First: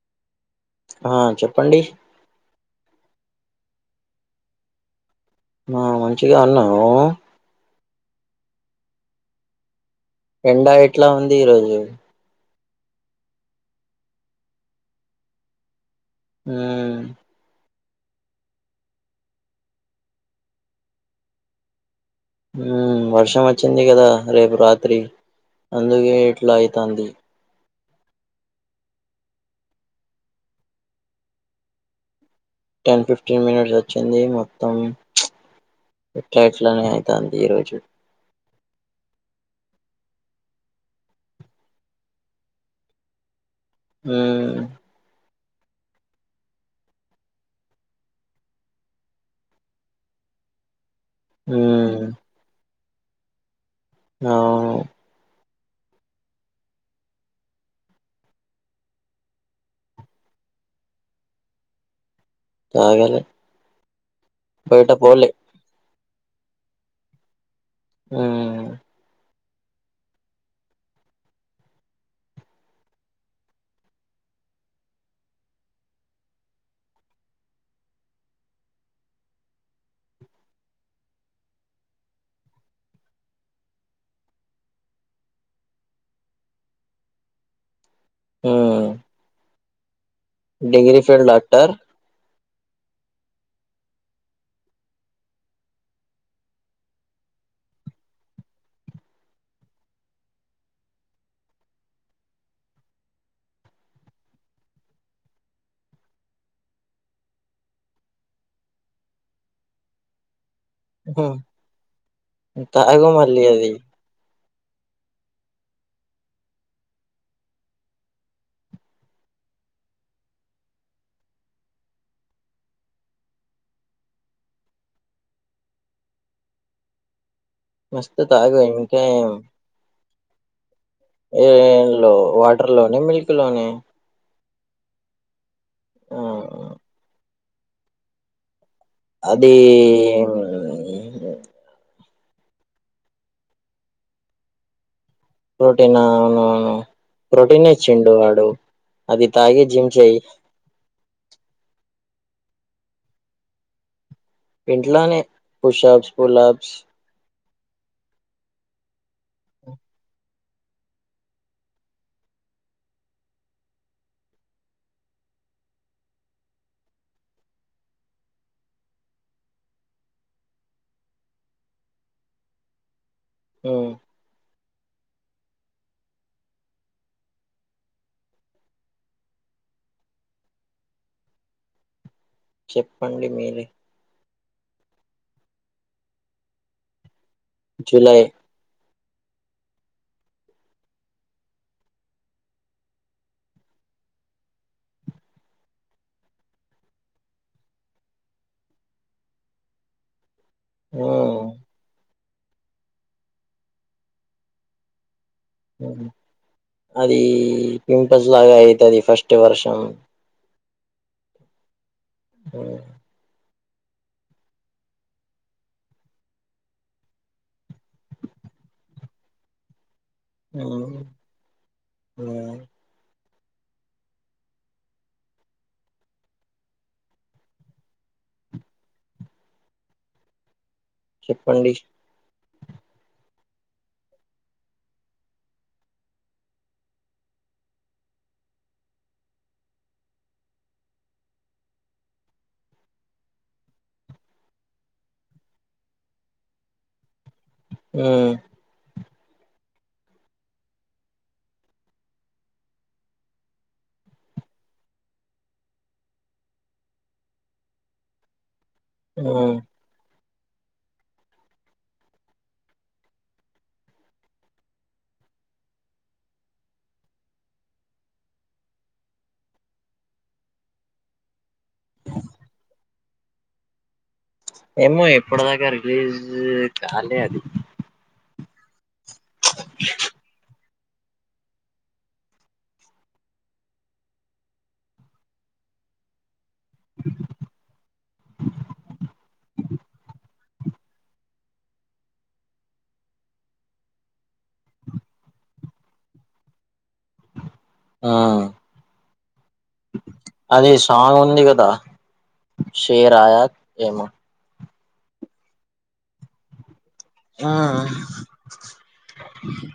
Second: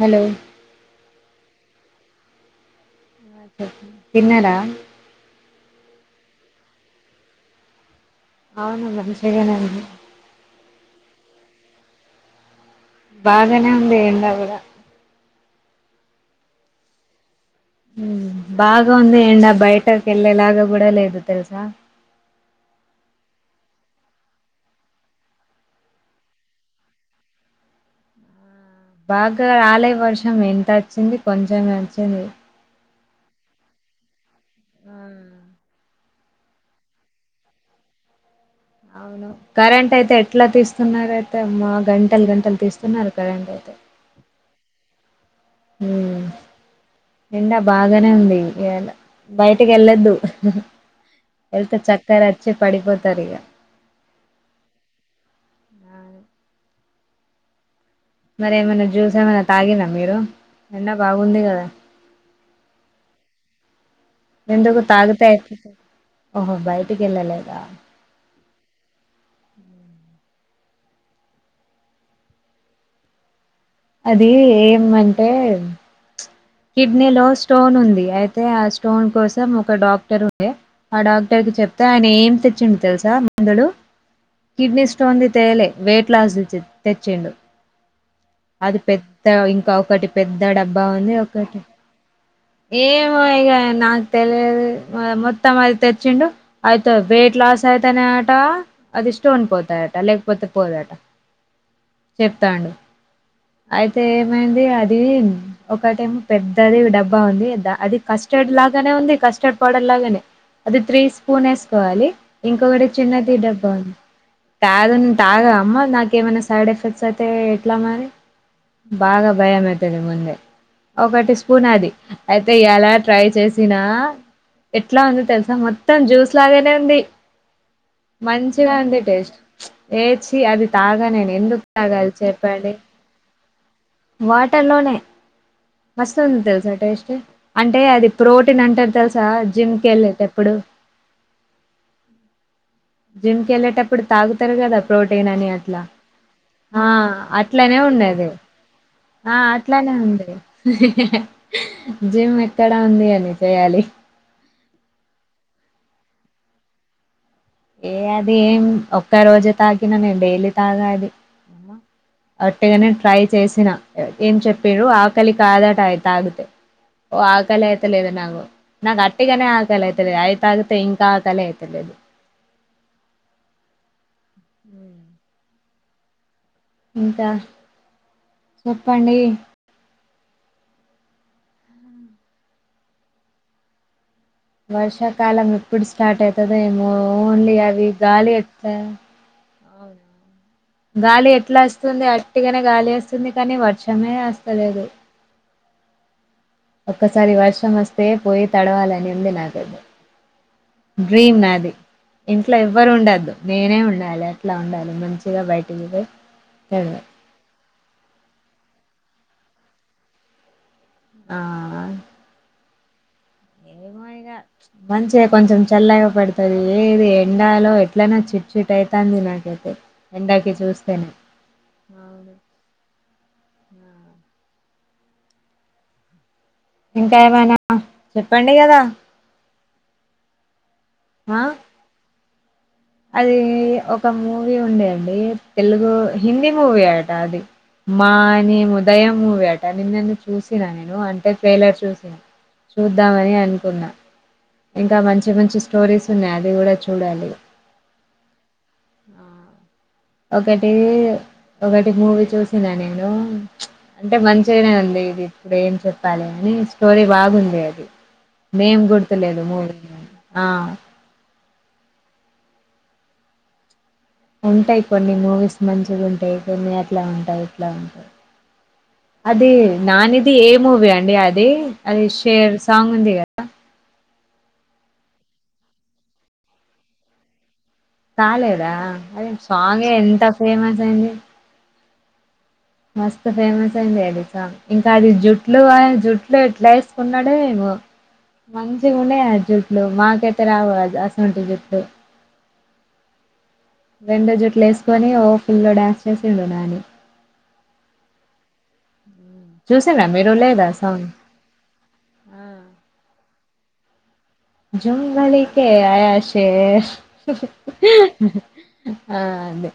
Hello ఆ చెప్పండి చెప్ప తిన్నారా ఆ మంచిగా ఉన్నావా నువ్వు అవును మంచి గానే ఉన్న ఎండా ఎట్లా ఉంది ఈరోజు బాగానే వుంది ఎండ కూడ ఆమ్ హమ్ బాగా వుంది ఎండా బయటకి ఎలేలాగ కూడా లేదు తెల్సా ఉమ్ వర్షం వచ్చింది కదా రేపు రాత్రి అందుకే ఇట్లా అయితంది బాగా రాలే వర్షం ఎంత వచ్చింది కొంచమే వచ్చింది టెన్ ఫిఫ్టీన్ మినిట్స్ వచ్చింది మొత్తం ఆ, ఎట్లా ఇట్లనే అవుతంది ఈ రోజు అవును కరెంట్ అయితే ఎట్లా తీస్తున్నారు అయితే అమ్మా గంటలు గంటలు తీస్తున్నారు కరెంట్ అయితే ఆమ్ హమ్ ఎండా బాగానే ఉంది ఇయాలా బయటికి వెళ్ళొద్దు వెళ్తే ఉమ్ చక్కెర వచ్చి పడిపోతారు ఇక ఆ మరి ఏమైనా జ్యూస్ ఏమైనా తాగిన్రా మీరు ఎండా బాగుంది కదా తాగాలే ఎందుకు బయట తాగుతా పోలే ఎత్తు ఓహో బయటికి వెళ్ళ లేదా ఆమ్ ఉమ్ అది ఏం అంటే కిడ్నీ లో స్టోన్ ఉంది అయితే ఆ స్టోన్ కోసం ఒక డాక్టర్ ఉంది ఆ డాక్టర్ చెప్తే ఆయన ఏం తెచ్చిండు తెలుసా మందులు కిడ్నీ స్టోన్ ది తేలే వెయిట్ లాస్ తెచ్చిండు అది ఉమ్ పెద్ద ఇంకా ఒకటి పెద్ద డబ్బా ఉంది ఒకటి త్తరు ఏమో ఇగ నాకు తెలిదు మొత్తం ఐదు తెచ్చిండు ఆయితు బ వెయిట్ లాస్ అయితనే ఆట అది స్టోన్ పోతాయట లేకపోతే పోదట ఒ చెప్తాండు అయితే ఏమైంది అది ఒకటేమో పెద్దది డబ్బా ఉంది అది కస్టర్డ్ లాగానే ఉంది కస్టర్డ్ పౌడర్ లాగానే అది త్రీ హ్మ్. స్పూన్ వేసుకోవాలి ఇంకొకటి తాగు చిన్నతీ మళ్ళీ డబ్బా అది ఉంది తాగన్ తాగా అమ్మా నాక ఏమైనా సైడ్ ఎఫెక్ట్స్ అయితే ఎట్లా మరి బాగా భయం అయితది ముందే ఒకటి స్పూన్ అది అయితే ఇయ్యాల ట్రై చేసినా ఎట్లా ఉంది తెలుసా మొత్తం జ్యూస్ లాగానే ఉంది మస్తు తాగు మంచిగా ఇంకా అందే ఏం టేస్ట్ ఏ చీ అది తాగానేను ఏ ఎందుకు తాగాలి లో వాటర్ చెప్పండి లోనే మిల్క్ లోనే వా టల్లోనే మస్తుంది ఆ తెలుసా టేస్ట్ అంటే అది ప్రోటీన్ అంటారు తెలుసా అది జిమ్ కి ఏళ్ళేటప్పుడు జిమ్కి వెళ్ళలేటప్పుడు తాగుతారు కదా ప్రోటీన్ అని అట్లా ప్రోటీన్ అవునవును ఆ ప్రోటీన్ అట్లనే ఇచ్చిండు ఉన్నది వాడు అది ఆ తాగి జిమ్ అట్లనేే చెయి ఉంది జిమ్ ఎక్కడ ఉంది అని చేయాలి ఇంట్లోనే పుషాబ్స్ పులాబ్స్ ఏ అది ఏం ఒక్క రోజు తాగీన నేను డైలీ తాగాది ఒ అట్టేగానే ట్రై చేసినా ఏం చెప్పిర్రు ఆకలి కాదట అయి తాగితే ఓ ఆకలి అయితే లేదు నాకు అట్టిగానే ఆకలి అయితలేదు అయితాగతే ఇంకా ఆకలి అయితలే ఒ హ ఉ ఇంకా చెప్పండి చెప్పండి మీరే వర్షాకాలం ఎప్పుడు స్టార్ట్ అయితదో ఏమో ఓన్లీ అవి జూలై గాలి ఎతా అవున గాలి ఎట్లా అస్తుంది అట్టిగానే గాలి వస్తుంది కానీ వర్షమే అస్తలేదు ఒక్కసారి వర్షం వస్తే పోయి తడవాలని ఉంది నాకైతే డ్రీమ్ ఉమ్, నాది ఇంట్లో ఎవ్వరు ఉండద్దు నేనే ఉండాలి అట్లా ఉండాలి మంచి అది పింపుల్స్ లాగా అయితది ఫస్ట్ కి వర్షం ఆ ఆ ఏమో ఇగ మంచిగా కొంచెం చల్లగా పడుతది ఏది ఎండాలో ఎట్లనా చిట్ చిట్ అయితాంది అదే అదే ఇందాకే చూసి ఉమ్, పోయిన ఉమ్. ఇంకా ఏమైనా చెప్పండి కదా ఆ చెప్పండి అది ఒక మూవీ ఉండే అండి తెలుగు హిందీ మూవీ ఆట అది మాని ఉదయం మూవీ అట నిన్న నీను చూసిన నేను అంటే ఫ్రెలర్ చూసిన చూద్దామని అనుకున్నా ఇంకా మంచి మంచి స్టోరీస్ ఉన్నాయి అది కూడా చూడాలి అ ఆ ఒకటి ఒకటి మూవీ చూసినా నేను అంటే మంచిగానే ఉంది ఇది ఇప్పుడు ఏం చెప్పాలి అని స్టోరీ బాగుంది అది ఏమి గుర్తులేదు ఉమ్. మూవీ లో ఆ ఉంటాయి కొన్ని మూవీస్ మంచిగా ఉంటాయి కొన్ని అట్లా ఉంటాయి ఇట్లా ఉంటాయి అది నానిది ఏ మూవీ అండి అది అది షేర్ సాంగ్ ఉంది కదా ఏమో ఇప్పటి దాకా రిలీజ్ కాలే అది కాలేదా అదే సాంగ్ ఎంత ఫేమస్ అయింది అది మస్త్ ఫేమస్ అయింది తెలుస ఇంకా అది జుట్లు జుట్లు ఎట్లా వేసుకున్నాడే ఏమో మంచిగ ఉన్నాయి ఆ జుట్లు మాకయితే రావు అసువంటి జుట్లు రెండు జుట్లు వేసుకొని ఓ ఫుల్ గా డ్యాన్స్ చేసిండు నాని ఆ చూసిండ్రా మీరు లేదా అది సాంగ్ ఉంది కదా సాంగ్ షేర్యా ఏమో జంబలికే షేర్ ఆ ఆ అదే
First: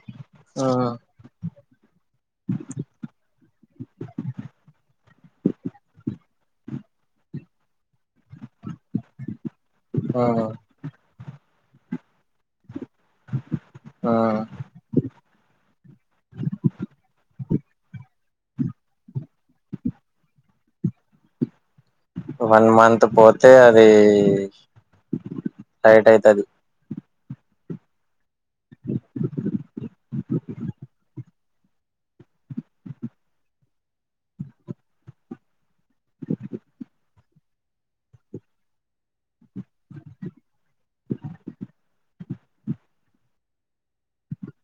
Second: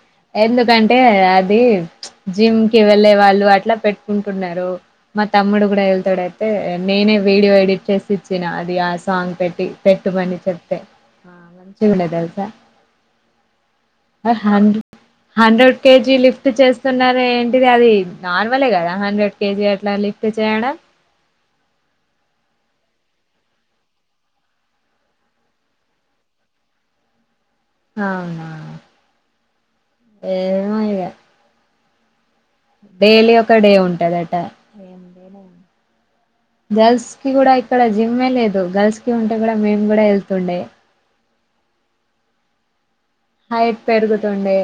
ఆ ఎందుకంటే అది జిమ్ కి వెళ్ళలే వాళ్ళు అట్లా పెట్టుకుంటున్నారు మా తమ్ముడు కూడా వెళ్తాడు అంటే నేనే వీడియో ఎడిట్ చేసి ఇచ్చిన అది ఆ సాంగ్ పెట్టి పెట్టీ పెట్టమని ఆ. చెప్ప మంచిగా ఉండు తెలుసా ఆ హండ హండ్రెడ్ కేజీ లిఫ్ట్ చేస్తున్నారే ఏంటి ది అది నార్మలే కదా హండ్రెడ్ కేజీ అట్లా లిఫ్ట్ చేయడం వన్ మంత్ పోతే అది టైట్ అయితది అవునా ఏమో ఇగ డైలీ ఒక డే ఉంటదట గర్ల్స్ కి కూడా ఇక్కడ జిమ్ే లేదు గర్ల్స్ కి ఉంటే కూడా మేం కూడా వెళ్తుండే హైట్ పెరుగుతుండే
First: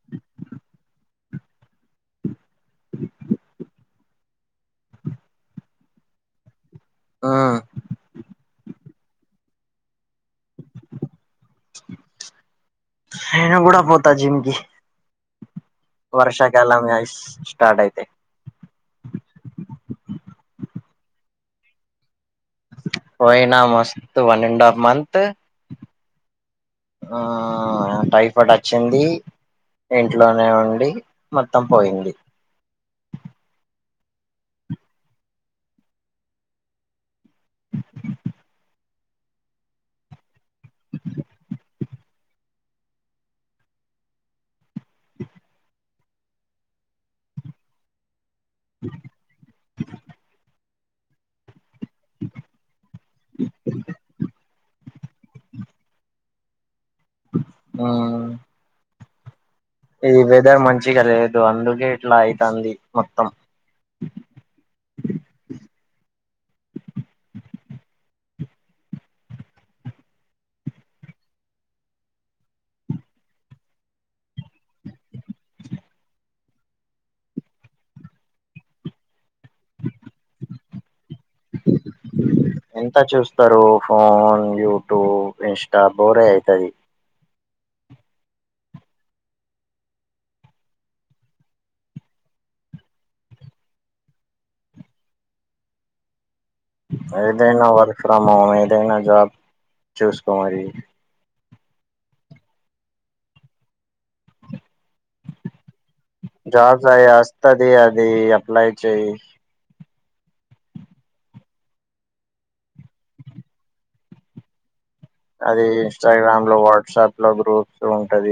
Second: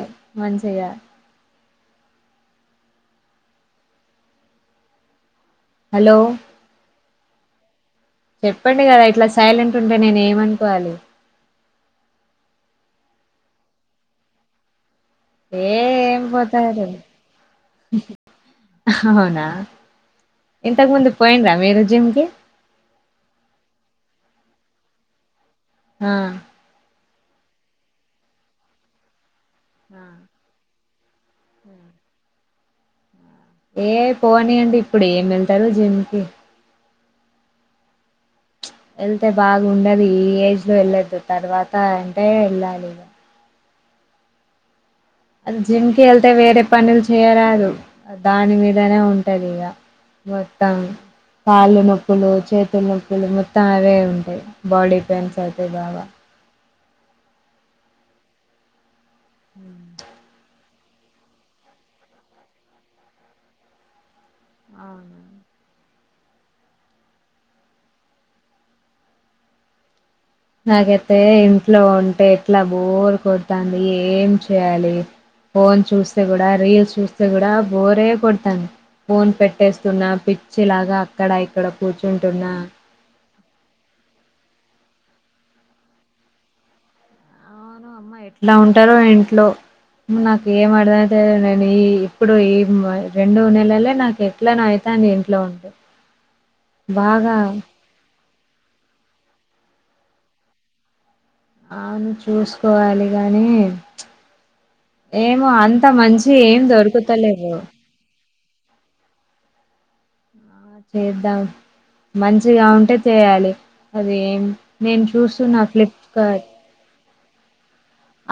మంచిగా హలో ఆ చెప్పండి కదా ఇట్లా సైలెంట్ ఉంటే నేను ఏమనుకోవాలి నేను కూడా పోతా జిమ్కి ఏ ఏం వర్షాకాల పోతారు మయిస్ స్టార్ట్ అయితే అవునా ఇంతకు ముందు పోయినరా మీరు జిమ్కి పోయినా మస్తు వన్ అండ్ హఫ్ మంత్ హ ఆ టైఫాయిడ్ వచ్చింది ఆ. ఇంట్లోనే ఉండి మొత్తం పోయింది ఏ పోనీ అండి ఇప్పుడు ఏం వెళ్తారు జిమ్కిి వెళ్తే బాగుండదు ఈ ఏజ్ లో వెళ్ళొద్దు తర్వాత అంటే వెళ్ళాలి అది జిమ్ కి వెళ్తే వేరే పనులు చేయరాదు దాని మీదనే ఉంటది ఇక మొత్తం కాళ్ళు నొప్పులు చేతులు నొప్పులు మొత్తం అవే ఉంటాయి బాడీ పెయిన్స్ అయితే బాగా ఆ ఇది వెదర్ మంచిగా లేదు అందుకే ఇట్లా అయితాంది మొత్తం ఆ నాకైతే ఇంట్లో ఉంటే ఎట్లా బోరు కొడతాంది ఏం చేయ్యాలి ఫోన్ చూస్తే కూడా రీల్స్ చూస్తే కూడా బోరే కొడతాంది ఫోన్ పెట్టేస్తున్నా పిచ్చిలాగా అక్కడ ఇక్కడ కూర్చుంటున్నా. ఎంత చూస్తారు ఫోన్ యూట్యూబ్ ఇన్స్టా బోరే అయితది అమ్మా ఎట్లా ఉంటారో ఇంట్లో నాకు ఏం అర్థం అయితాదో నేను ఈ ఇప్పుడు ఎం రెండు నెలలే నాకు ఎట్లానో అయి తాంది ఇంట్లో ఉంటే బాగా ఏదైనా వర్క్ ఫ్రమ్ హోమ్ ఏదైనా జాబ్ చూసుకో మరి అవును చూసుకోవాలి గాని ఏమో అం జాబ్స్ అయి వస్తది అది అప్లై చేయి ఆ చేద్దాం మంచిగా ఉంటే చేయాలి అదేం అది ఇన్స్టాగ్రామ్లో వాట్సాప్లో గ్రూప్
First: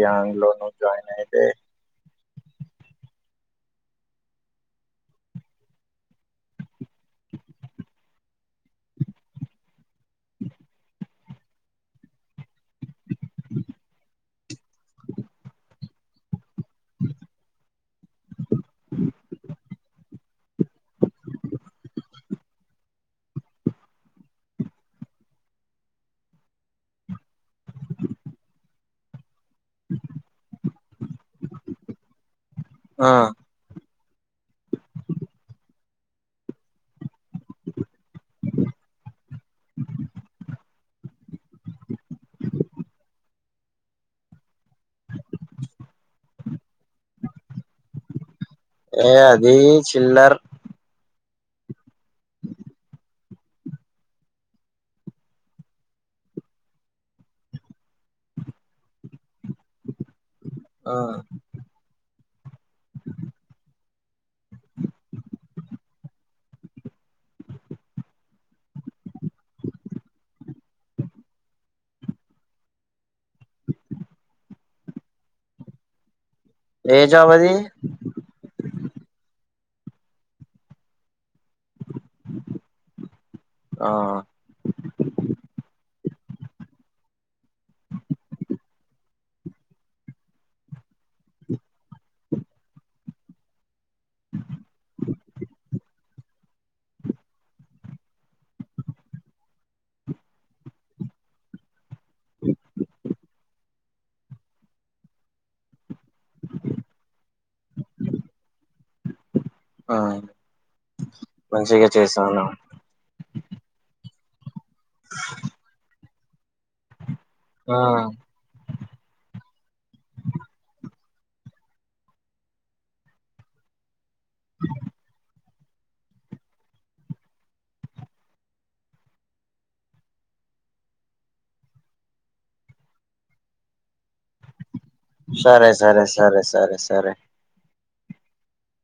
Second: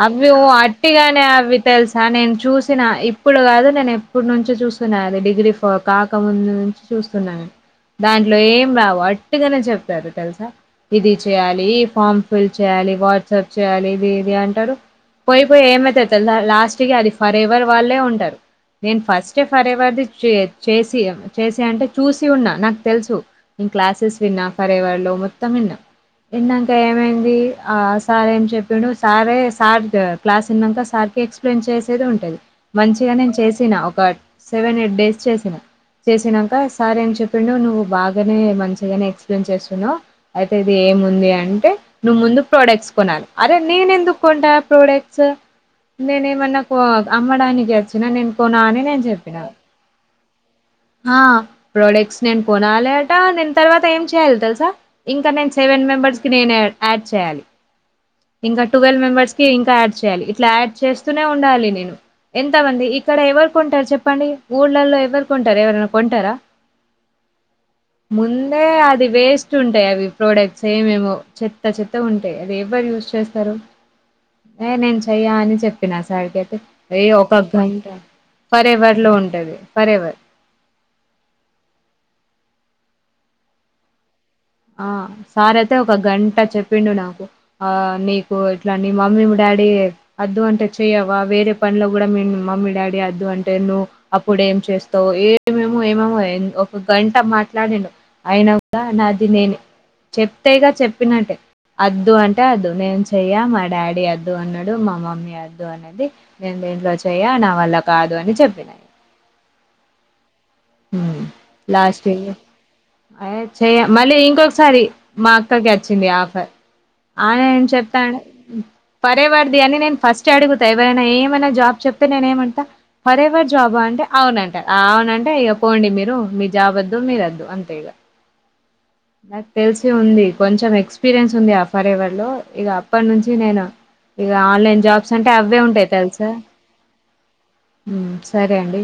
అవే ఓ అట్టిగానే అవి తెల్సా నేన్ చూసిన ఇప్పుడు కాదు నేను ఎప్పుడు నుంచో చూస్తున్నా అది డిగ్రీ ఫ కాకముందు నుంచి చూస్తున్నా నేను దాంట్లో ఏం రావు అట్టుగానే చెప్పారు తెలుసా ఇది చేయాలి ఫార్మ్ ఫిల్ చేయాలి వా సర్చ్ చేయాలి ఇది ఇది అంటారు పోయిపోయి ఏమైతాది తెలుసా లా స్ట్‌కి అది ఫర్ ఎవర్ వాళ్ళే ఉంటారు నేను ఫస్ట్ ఫర్ ఎవర్ ది చే చేసి చేసి అంటే చూసి ఉన్నా నాకు తెలుసు నేను క్లాసెస్ విన్నా ఫర్ ఎవర్లో మొత్తం ఇన్నా ఇన్నాంక ఏమైంది ఆ సారేం చెప్పిండు సారే సార్‌కి క్లాస్ ఇన్నంకా సార్‌కి ఎక్స్ప్లెయిన్ చేసేది ఉంటది ఆ మంచిగా నేను చేసిన ఒక సెవెన్ ఎయిట్ డేస్ చేసిన చేసినాంక సారేం చెప్పిండు నువ్వు బాగానే మంచిగానే ఎక్స్ప్లెయిన్ చేస్తున్నావు అయితే ఇది ఏముంది అంటే నువ్వు ముందు ప్రోడక్ట్స్ కొనాలి అరే నేను ఎందుకు కొంటా ప్రోడక్ట్స్ నేను ఏమన్నా అమ్మడానికి వచ్చినా నేను కోనా అని నేను ఏ చెప్పినా అది చిల్లర్ ఆ ప్రోడక్ట్స్ నేను కోనాలి అట నేను తర్వాత ఏం చేయాలి తెలుసా ఇంకా నేను సేవెన్ మెంబర్కి నేనే యాడ్ చేయాలి ఇంకా ట్వెల్వ్ మెంబర్స్‌కి ఇంకా యాడ్ చేయాలి ఇట్లా యాడ్ ఆ చేస్తూనే ఉండాలి నేను ఎంతమంది ఇక్కడ ఎవరుకొంటారు చెప్పండి ఊళ్ళలో ఎవరు కొంటారు ఎవరన్నా కొంటారా ముందే అది వేస్ట్ ఉంటాయి అవి ప్రోడక్ట్స్ ఏవేవో చెత్త చెత్తగుంటాయి అది ఎవరు యూజ్ చేస్తారు ఏ నేను చెయ్యా అని చెప్పినా సార్ కి ఏ అయ్యో జాబ్ ఒక అది గంట ఫరెవర్లో ఉంటది ఫరెవర్ ఆ ఆ సార్ అయితే ఒక గంట చెప్పిండు నాకు ఆ నీకు ఇట్లా నీ మమ్మీ మీ డాడీ అద్దు అంటే చెయవా వేరే పనిలో కూడా మీ మమ్మీ డాడీ అద్దు అంటే నువు అప్పుడు ఏం చేస్తావు ఏమేమో ఏమేమో ఒక గంట మాట్లాడిండు అయిన కూడా నా ది నేనే చెప్తే ఇగా చెప్పినట్టే అద్దు అంటే అద్దు నేను చెయ్య మా డాడీ అద్దు అన్నాడు మా మమ్మీ అద్దు అనది నేను దీంట్లో చేయ్య నావల్ల కాదు అని చెప్పినా ఇగ ఆ ఉమ్మ్ మంచిగా లాస్ట్‌కి చేసాను అ చెయ మళ్ళీ ఇంకొకసారి మా అక్కకి వచ్చింది ఆఫర్ ఆమె ఏం ఆ చెపంటే ఫరేవర్దీ అని నేను ఫస్టే అడుగుతా ఎవరైనా ఏమన్నా జాబ్ చెప్తే నేనే ఏమంటా ఫరేవర్ జాబా అంటే అవునంటా అవునంటే ఇగ పోండి మీరు మీ జాబ్ వద్దు మీరొద్దు అంతే ఇగ నాకు తెలిసి ఉంది కొంచెం ఎక్స్పీరియన్స్ ఉంది ఆ ఫర్ ఎవర్ లో ఇగ అప్పటి నుంచి నేను ఇగ ఆన్లైన్ జాబ్స్ అంటే అవ్వే సరే ఉంటాయి సరే తెలుసా సరే సరే సరే ఉమ్ సరే అండి